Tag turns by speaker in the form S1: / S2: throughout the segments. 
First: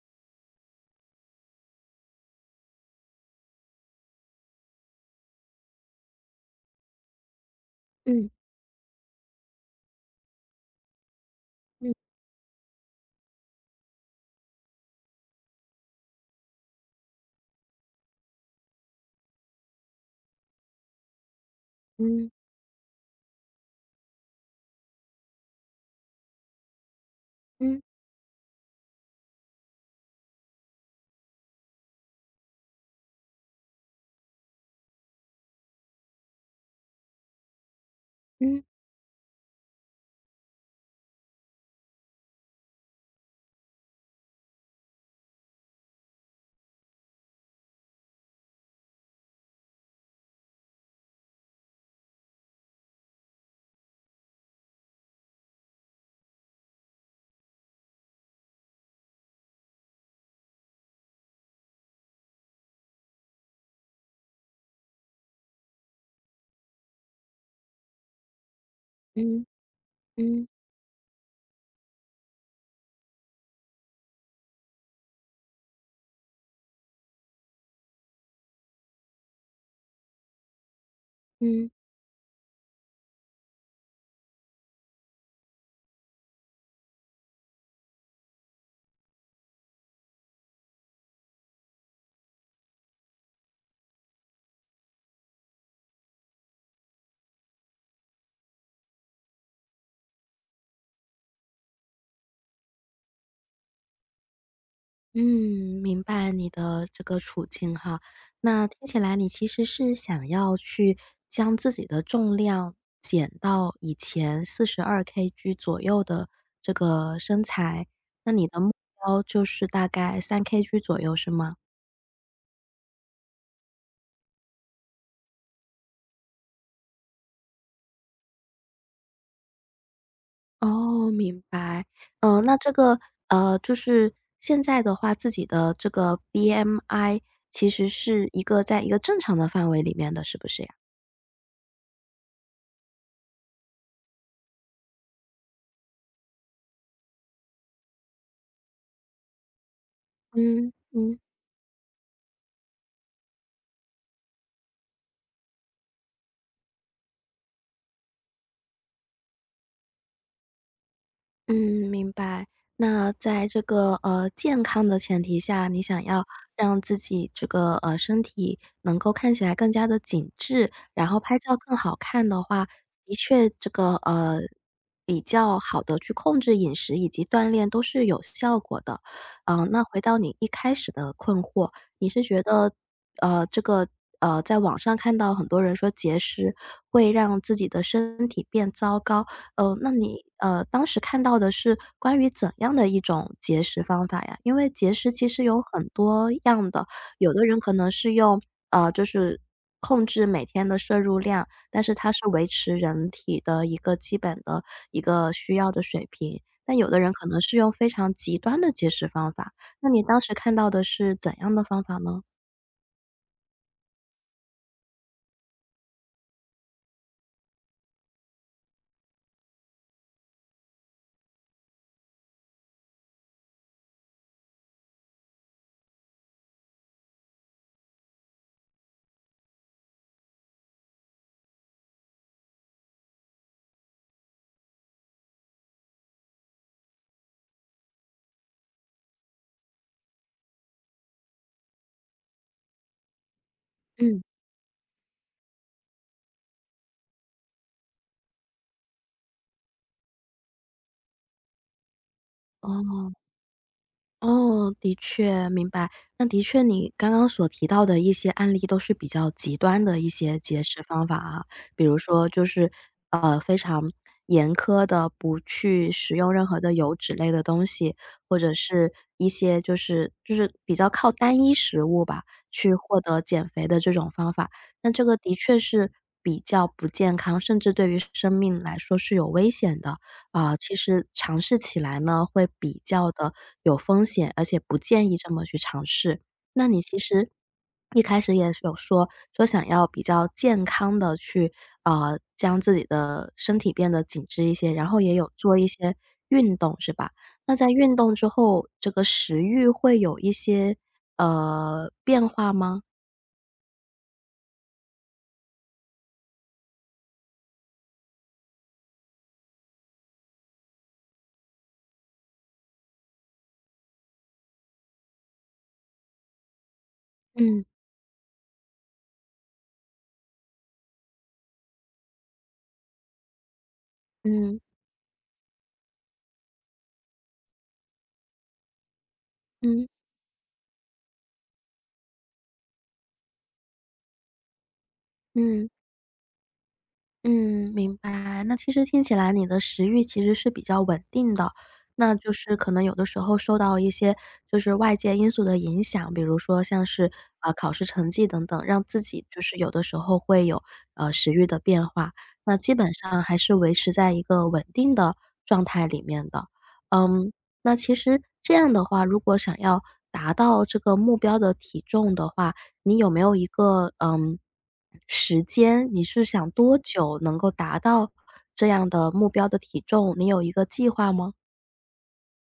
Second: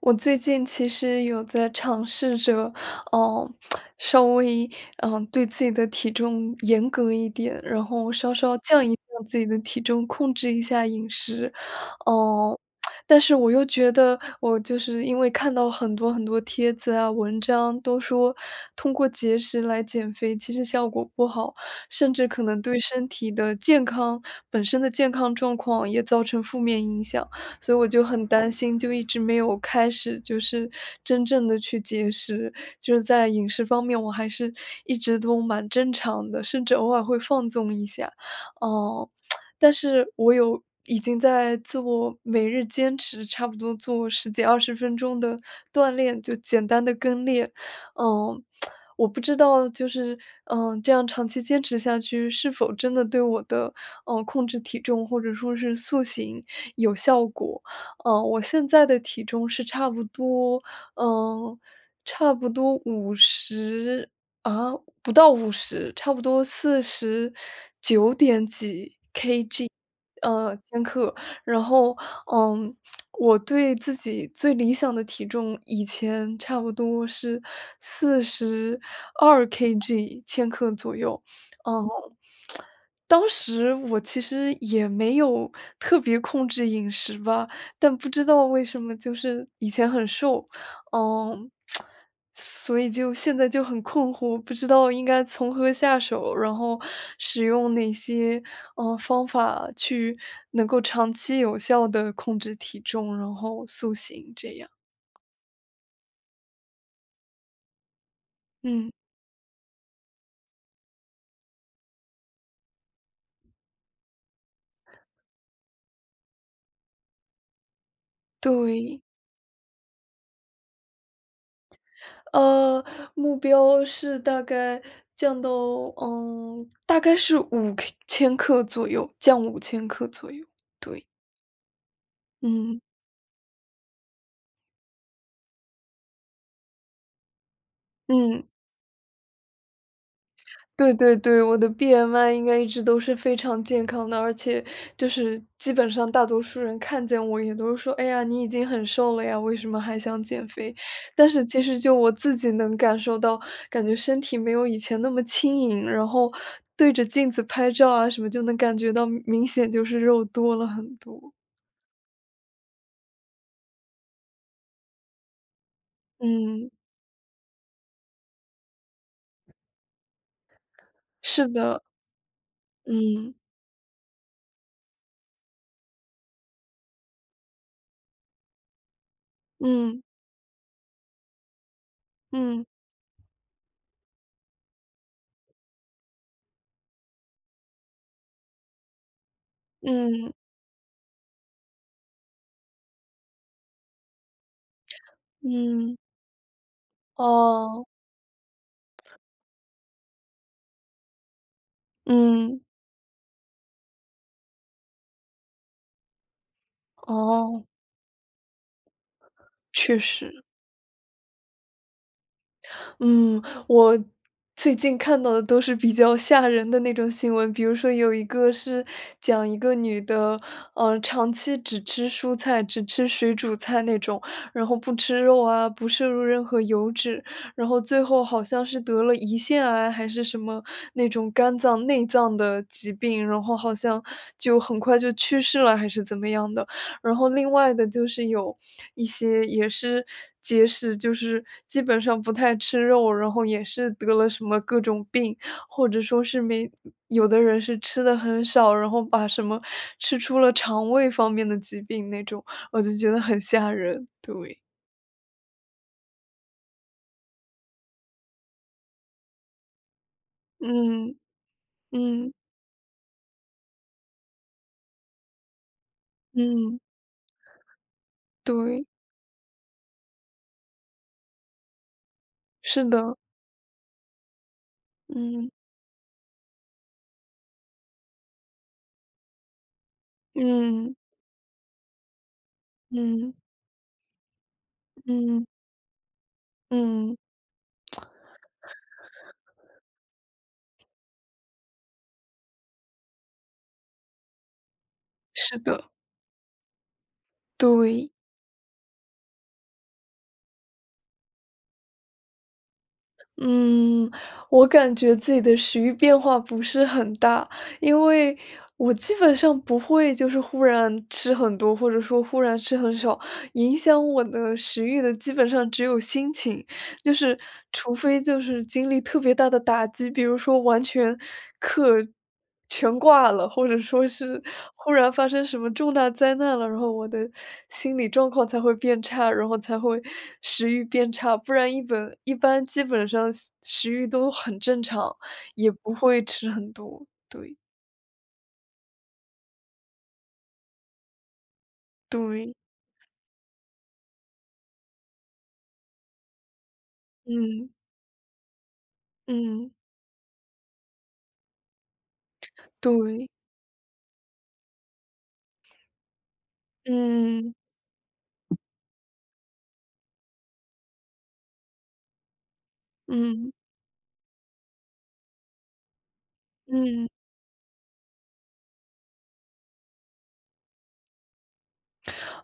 S1: 我最近其实有在尝试着，嗯，稍微，对自己的体重严格一点，然后
S2: 嗯
S1: 稍稍降一降自己的体重，控制一下饮食。
S2: 嗯
S1: 哦，但是我又觉得，我就是因为看到很多很多帖子啊、文章都说通过节食来减肥，其实效果不好，甚至
S2: 嗯
S1: 可能对身体的健康本身的健康状况也造成负面影响。所以
S2: 嗯
S1: 我就很担心，就一直没有开始，就是真正的去节食。就是在饮食方面，我还是一直都蛮正常的，甚至偶尔会放纵一下。
S2: 嗯嗯
S1: 哦。但是我有已经在做每日坚持，差不多做十几二十分钟的锻炼，就简单的跟练。嗯，我不知道就是，这样长期坚持下去，是否真的对我的控制体重或者说是塑形有效果。我现在的体重是差不多，嗯，差不多五十啊，不到五十，差不多49点几，
S2: 嗯嗯
S1: 千克。然后，嗯，我对自己最理想的体重以前差不多是42 kg，千克左右。
S2: 嗯，
S1: 嗯，当时我其实也没有特别控制饮食吧，但不知道为什么就是以前很瘦，嗯，所以就现在就很困惑，不知道应该从何下手，然后使用哪些，方法去能够长期有效的控制体重，然后塑形这样。
S2: 嗯明白你的这个处境哈。那听
S1: 嗯，
S2: 起来你其实是想要去将自己的重量减到以前42 kg 左右的这个身材，那你的目
S1: 对。
S2: 标就是大概3 kg 左右，是吗？
S1: 呃，目标是大概降到大概是五千克左右，降五千克左右，对，
S2: 哦，明白。那这
S1: 嗯，
S2: 个就是现在的话，自己的这个 BMI 其实是一
S1: 嗯。
S2: 个在一个正常的范围里面的，是不是呀？
S1: 对对对，我的 BMI 应该一直都是非常健康的，而且就是基本上大多数人看见我也都是说："哎呀，你已经很瘦了呀，为什么还想减
S2: 嗯
S1: 肥？"
S2: 嗯。
S1: 但是其实就我自己能感受到，感觉身体没有以前那么轻盈，然后对着镜子拍照啊什么，就能感觉到明显就是肉多了很多。
S2: 嗯，明白。那在这个健康的前提下，你想要
S1: 嗯，
S2: 让自己这个身体能够看起来更加的紧致，然后拍
S1: 是
S2: 照更
S1: 的，
S2: 好看的话，的
S1: 嗯，
S2: 确这个比较好的去控制饮食以及锻炼都是有效果的。那回
S1: 嗯，
S2: 到你一开始的困惑，你是觉
S1: 嗯，
S2: 得这个在网上看到很多人说节食会让自己的身体变糟糕，那你，
S1: 嗯，
S2: 当时看到的是关于怎样的一种节食方法呀？因为节食其实有很
S1: 嗯，
S2: 多样的，有的人可
S1: 哦，
S2: 能是用就是控制每天的摄入量，但是它是维
S1: 嗯，
S2: 持人体的一个基本的一个需要的水平。但有的人可能是
S1: 哦，
S2: 用非常极端的节食方法，那
S1: 确
S2: 你当时
S1: 实。
S2: 看到的是怎样的方法呢？
S1: 嗯，我最近看到的都是比较吓人的那种新闻，比如说有一个是讲一个女的，长期只吃蔬菜、只吃水煮菜那种，然后不吃肉啊，不摄入任何油脂，然后最后好像是得了胰腺癌还是什么那种肝脏内脏的疾病，然后好像就很快就去世了，还是怎么样的。然后另外的就是有一些也是节食，就是基本上不太吃肉，然后也是得
S2: 嗯。
S1: 了什么各种病，或者说是没有的人是吃的很少，然后把什么吃出了肠胃方面的疾病那种，我就觉
S2: 哦。
S1: 得很吓人，对。
S2: 哦，的确，明白。那的确你刚刚所提到的一些案例都是比较极端的一些节食方
S1: 嗯，
S2: 法啊，比如说
S1: 嗯，
S2: 就是，非常严苛的，不去食用任何的
S1: 嗯，
S2: 油脂类的东西，或者
S1: 对，
S2: 是一些就是比较靠单一食物吧，去
S1: 是
S2: 获
S1: 的，
S2: 得减肥的这种方法。那这个的
S1: 嗯，
S2: 确是比较不健康，甚至对于生命来说是有危险的。啊，其
S1: 嗯，
S2: 实尝试起来呢，会比较的
S1: 嗯，
S2: 有风险，而且不建议这么
S1: 嗯，
S2: 去尝试。那你其
S1: 嗯，
S2: 实一开始也是有说，想要比较健康的去，将自己的身体变得紧致一些，然后也有做
S1: 是
S2: 一
S1: 的，
S2: 些运动是吧？那在运
S1: 对。
S2: 动之后，这个食欲会有一些，变化吗？
S1: 嗯，我感觉自己的食欲变化不是很大，因为我基本上不会就是忽然吃很多，或者说忽然吃很少，影响我的食欲的基本上只有心情。就是
S2: 嗯
S1: 除非就是经历特别大的打击，比如说完全课全挂了，或者说是
S2: 嗯
S1: 忽然发生什么重大灾难了，然后我的心理状况才会变差，然后才
S2: 嗯
S1: 会食欲变差，不然一般基本上食欲都很正常，
S2: 嗯。
S1: 也不会吃很多。对，
S2: 嗯，明白。那其实听起来你的食欲其实是比较稳定的，那就
S1: 对，
S2: 是可能有的时候受到一些就是外界因素的影响，比如说像是
S1: 嗯，
S2: 考试成绩等等，让自己就是有
S1: 嗯，
S2: 的时候会有食欲的变化。那基本上
S1: 对，
S2: 还是维持在一个稳定的状态里面的。嗯，
S1: 嗯，
S2: 那其实这样的话，如果想要达到这个目标的体重的话，你有没有一
S1: 嗯，
S2: 个时间？你是想多
S1: 嗯。
S2: 久能够达到这样的目标的体重？你有一个计划吗？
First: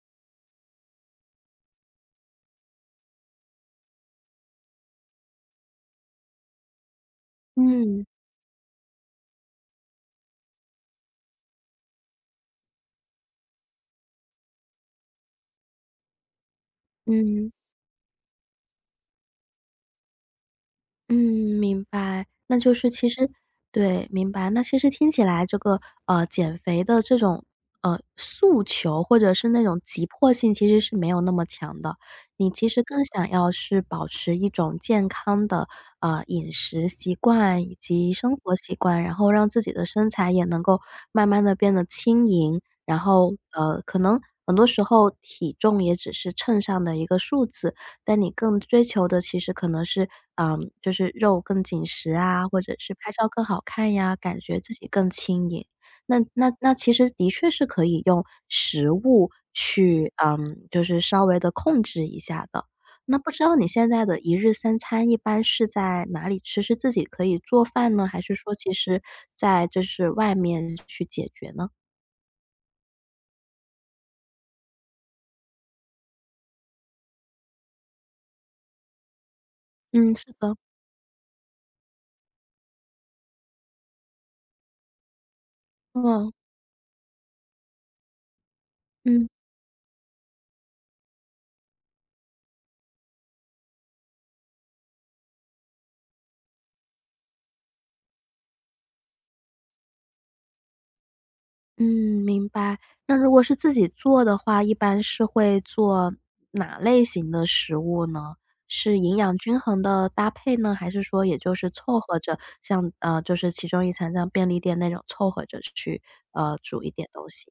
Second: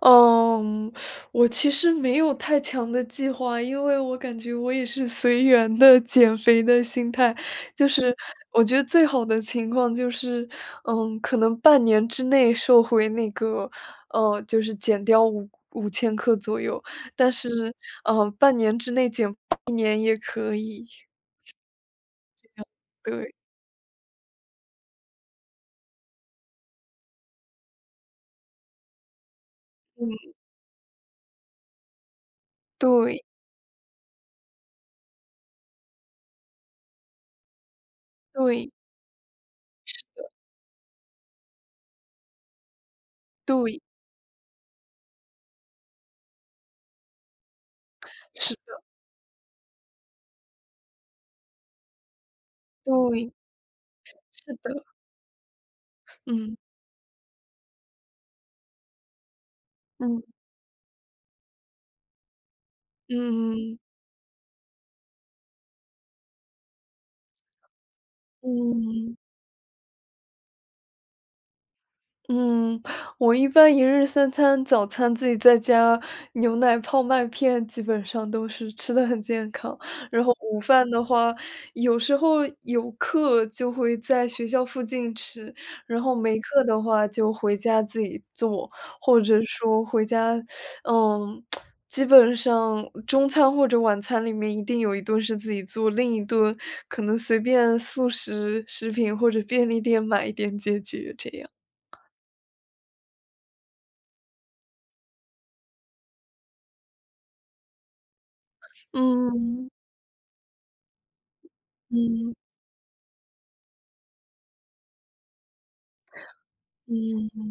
S1: 嗯，我其实没有太强的计划，因为我感觉我也是随缘的减肥的心态。就
S2: 嗯
S1: 是我觉得最好的情况就是，可能半年之内瘦回那个，就是减掉五千克左右，但
S2: 嗯。
S1: 是，半年之内减一年也可以。
S2: 嗯，明白，那就是其实
S1: 对，
S2: 对，明白。那其实听起来这个，减肥的这种，诉求或者是那种急
S1: 嗯，
S2: 迫性其实是没有那么强的。你其实更
S1: 对，
S2: 想要是保持一种健康的，饮食习惯以及生活
S1: 对，
S2: 习惯，然后让自己的
S1: 是
S2: 身材也能够慢慢的变得轻盈，然后，
S1: 对，
S2: 可能很多时候体重也只是秤上的一个数字。但你
S1: 是
S2: 更
S1: 的，
S2: 追求的其实可能是，就是肉更紧实啊，或者是拍照
S1: 对，
S2: 更好看呀，感
S1: 是
S2: 觉自
S1: 的，
S2: 己更轻盈。那那
S1: 嗯，
S2: 那其实的确是可以用食物去，
S1: 嗯，
S2: 就是稍微的控制一下的。那不知道你
S1: 嗯
S2: 现在的一日三餐一般是在哪里吃？是自己可以做饭呢？还是说其实
S1: 嗯，嗯。
S2: 在就是外面去解决呢？
S1: 嗯，我一般一日三餐，早餐自己在家，牛奶、泡麦片基本上都是吃的很健康。
S2: 嗯，
S1: 然
S2: 是
S1: 后
S2: 的，
S1: 午饭的话，有时候有课就会在学校附近吃，然后
S2: 嗯，
S1: 没课的话就回家自己做，或
S2: 嗯。
S1: 者说回家，嗯，基本上中餐或者晚餐里面一定有一顿是自己做，另一顿可能随便速食食品或者便利店买一点解决，这样。
S2: 嗯，明白。那如果是自己做的话，一般是会做哪类型的食物呢？是营
S1: 嗯，
S2: 养均
S1: 嗯，
S2: 衡的搭配呢，还是说也就是凑合着像就是其中一餐像便利店那种凑合着去，煮一点东西？
S1: 嗯。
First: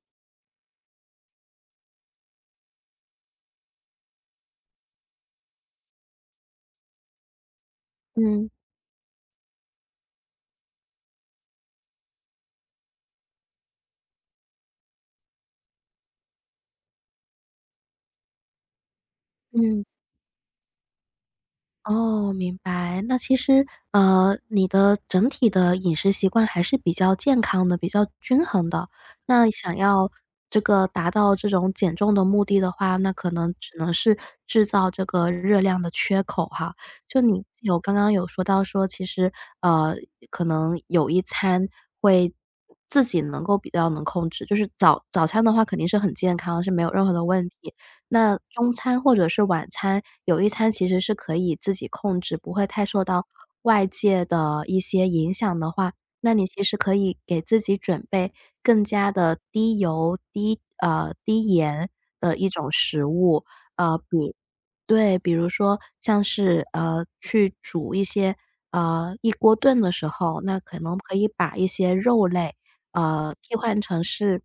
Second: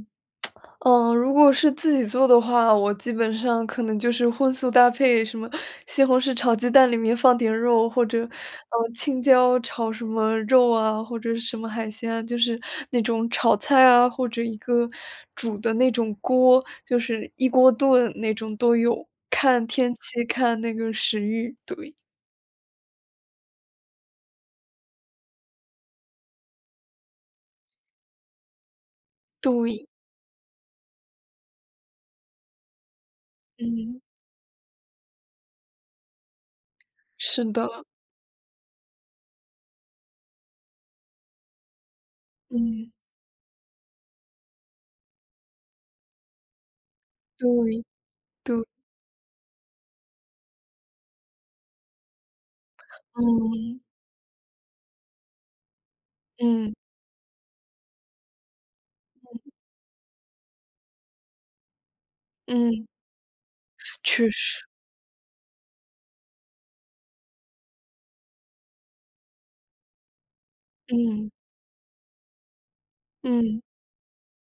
S1: 嗯，如果是自己做的话，我基本上可能就是荤素搭配，什么西红柿炒鸡蛋里面放点肉，或者，
S2: 嗯，
S1: 青椒炒什么肉啊，或者是什么海鲜啊，就是那种炒菜啊，或者一个煮的那种锅，就是一锅炖那种都有，看
S2: 嗯。
S1: 天气，看那个食欲，对，
S2: 哦，明白。那其实，你的整体的饮食习惯还是比较健康的，比较均衡的。那想
S1: 对，
S2: 要这个达到这种减重的目的的话，那可能只能
S1: 嗯，
S2: 是制造这个热量的缺口哈。就你
S1: 是的，
S2: 有刚刚有说到说，其实，呃，可能有一餐会
S1: 嗯，
S2: 自己能够比较能控制，就是早餐的话肯定是很健康，是没有任何的问题。
S1: 对，
S2: 那
S1: 对，
S2: 中餐或者是晚餐，有一餐其实是可以自己控制，不会太受到
S1: 嗯，
S2: 外界的一些影响的话，那你其
S1: 嗯，
S2: 实可以给自己准备更加的低油、低盐的一种
S1: 嗯。
S2: 食物。呃，
S1: 确
S2: 比
S1: 实，
S2: 对，比如说像是，去煮一些，一锅炖的时候，那可能可以
S1: 嗯，
S2: 把一些肉类，替
S1: 嗯，
S2: 换成是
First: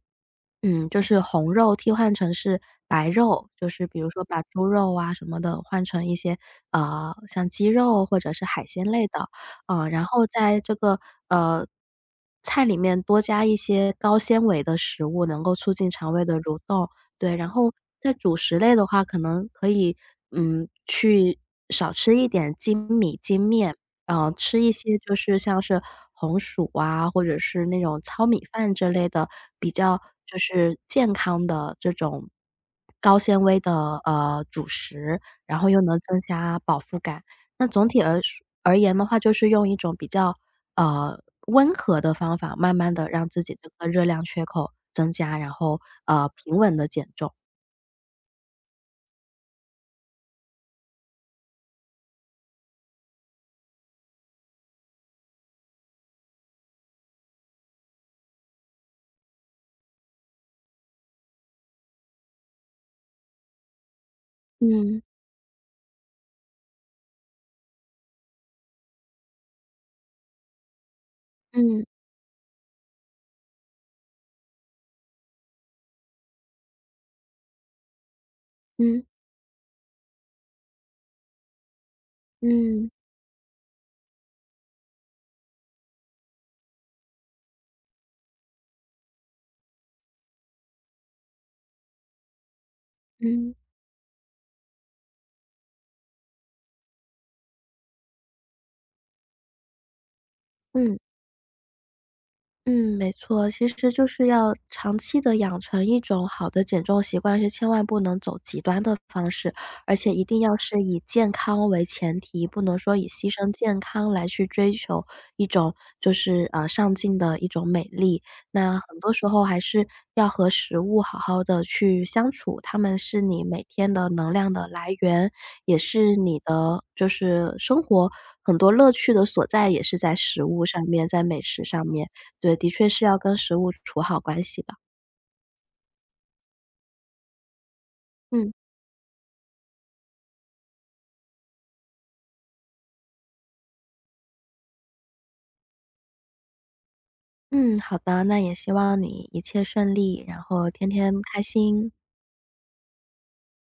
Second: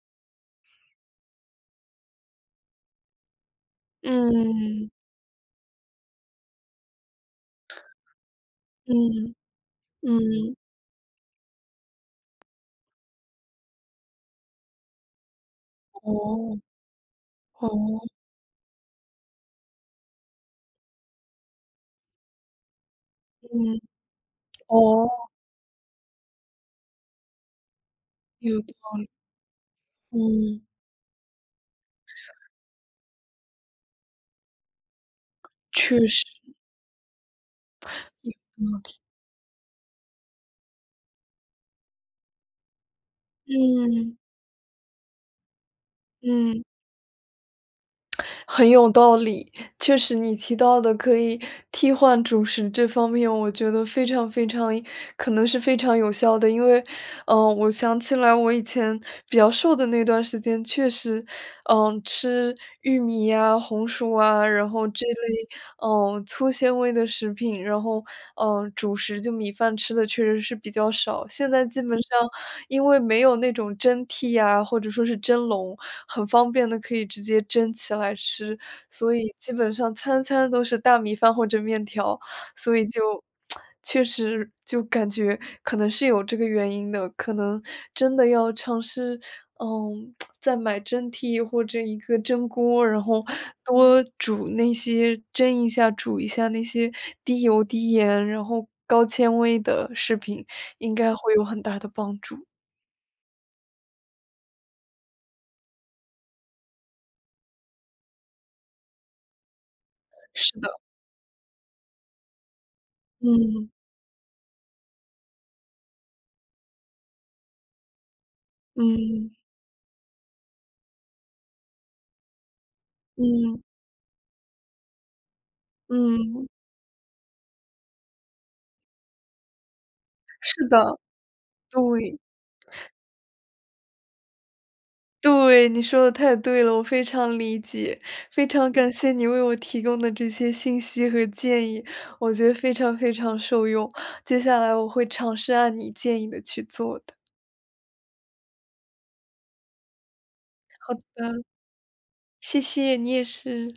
S2: 就是红肉替换成是白肉，就是比如说把猪
S1: 嗯，
S2: 肉啊什么的换成一些，像鸡肉或者是海鲜类的，
S1: 嗯，
S2: 然后
S1: 嗯。
S2: 在这个，呃，菜里面多加一些高纤维的食物，能够促进肠胃的蠕
S1: 哦，
S2: 动。对，然后在
S1: 哦，
S2: 主食类的话，可能可以，去少吃一点精米、精面。
S1: 嗯，
S2: 嗯，吃一些
S1: 哦，
S2: 就是像是红薯啊，或者是那种糙米
S1: 有
S2: 饭之
S1: 道
S2: 类的，比较就
S1: 嗯，
S2: 是健康的这种高纤维的，主食，然后又能
S1: 确
S2: 增
S1: 实
S2: 加饱腹感。那总体而说
S1: 有
S2: 而
S1: 道
S2: 言
S1: 理。
S2: 的话，就是用一种比较，呃，温和的方法，慢慢的让自己这个热
S1: 嗯，
S2: 量缺口增加，然后，平
S1: 嗯，
S2: 稳的减重。
S1: 很有道理。确实你提到的可以替换主食这方面，我觉得非常非常可能是非常有效的，因为我想起来我以前比较瘦的那段时间，确实，吃玉米呀、红薯啊，然后
S2: 嗯，
S1: 这类，粗纤维的食品，然后，主食就米饭吃的确实是比较少。现在基
S2: 嗯，
S1: 本上因为没有那种蒸屉呀，或者说是蒸笼，很方便的可以直接蒸起来吃，
S2: 嗯，
S1: 所以基本上餐餐都是大米饭或者面条。所以
S2: 嗯，
S1: 就确实就感觉可能是有这个原因的，可能真的要尝试，嗯，再买蒸屉或者一个蒸锅，然后
S2: 嗯，
S1: 多煮那些蒸一下、煮一下那些低油、低盐，然后高纤维的食品，应
S2: 嗯。
S1: 该会有很大的帮助。
S2: 嗯，没错，其实就是要长期的养成一种好的减重习惯，是千万不能走极端的方式，而且一定要
S1: 是的，
S2: 是以健康为前提，不能说以牺牲
S1: 嗯，
S2: 健康来去追求一种就是，上进的一种美丽。那很多时
S1: 嗯，
S2: 候还是要和食物好好的去相处，它们是你
S1: 嗯，
S2: 每天的能量的来源，也是你
S1: 嗯，
S2: 的就是生活很多乐趣的所在，也是在食物
S1: 是
S2: 上
S1: 的，
S2: 面，在美食上面。
S1: 对。
S2: 对，的确是要跟食物处好关系的。
S1: 对，你说的太对了，我非常理解，非
S2: 嗯，
S1: 常感谢你为我提供的这些信息和建议，我觉得非常非常受用，接下来我会尝试按你建议的去做的，
S2: 嗯，好的，那也希望你一切顺利，然后天天开
S1: 嗯，
S2: 心。
S1: 谢谢，你也是。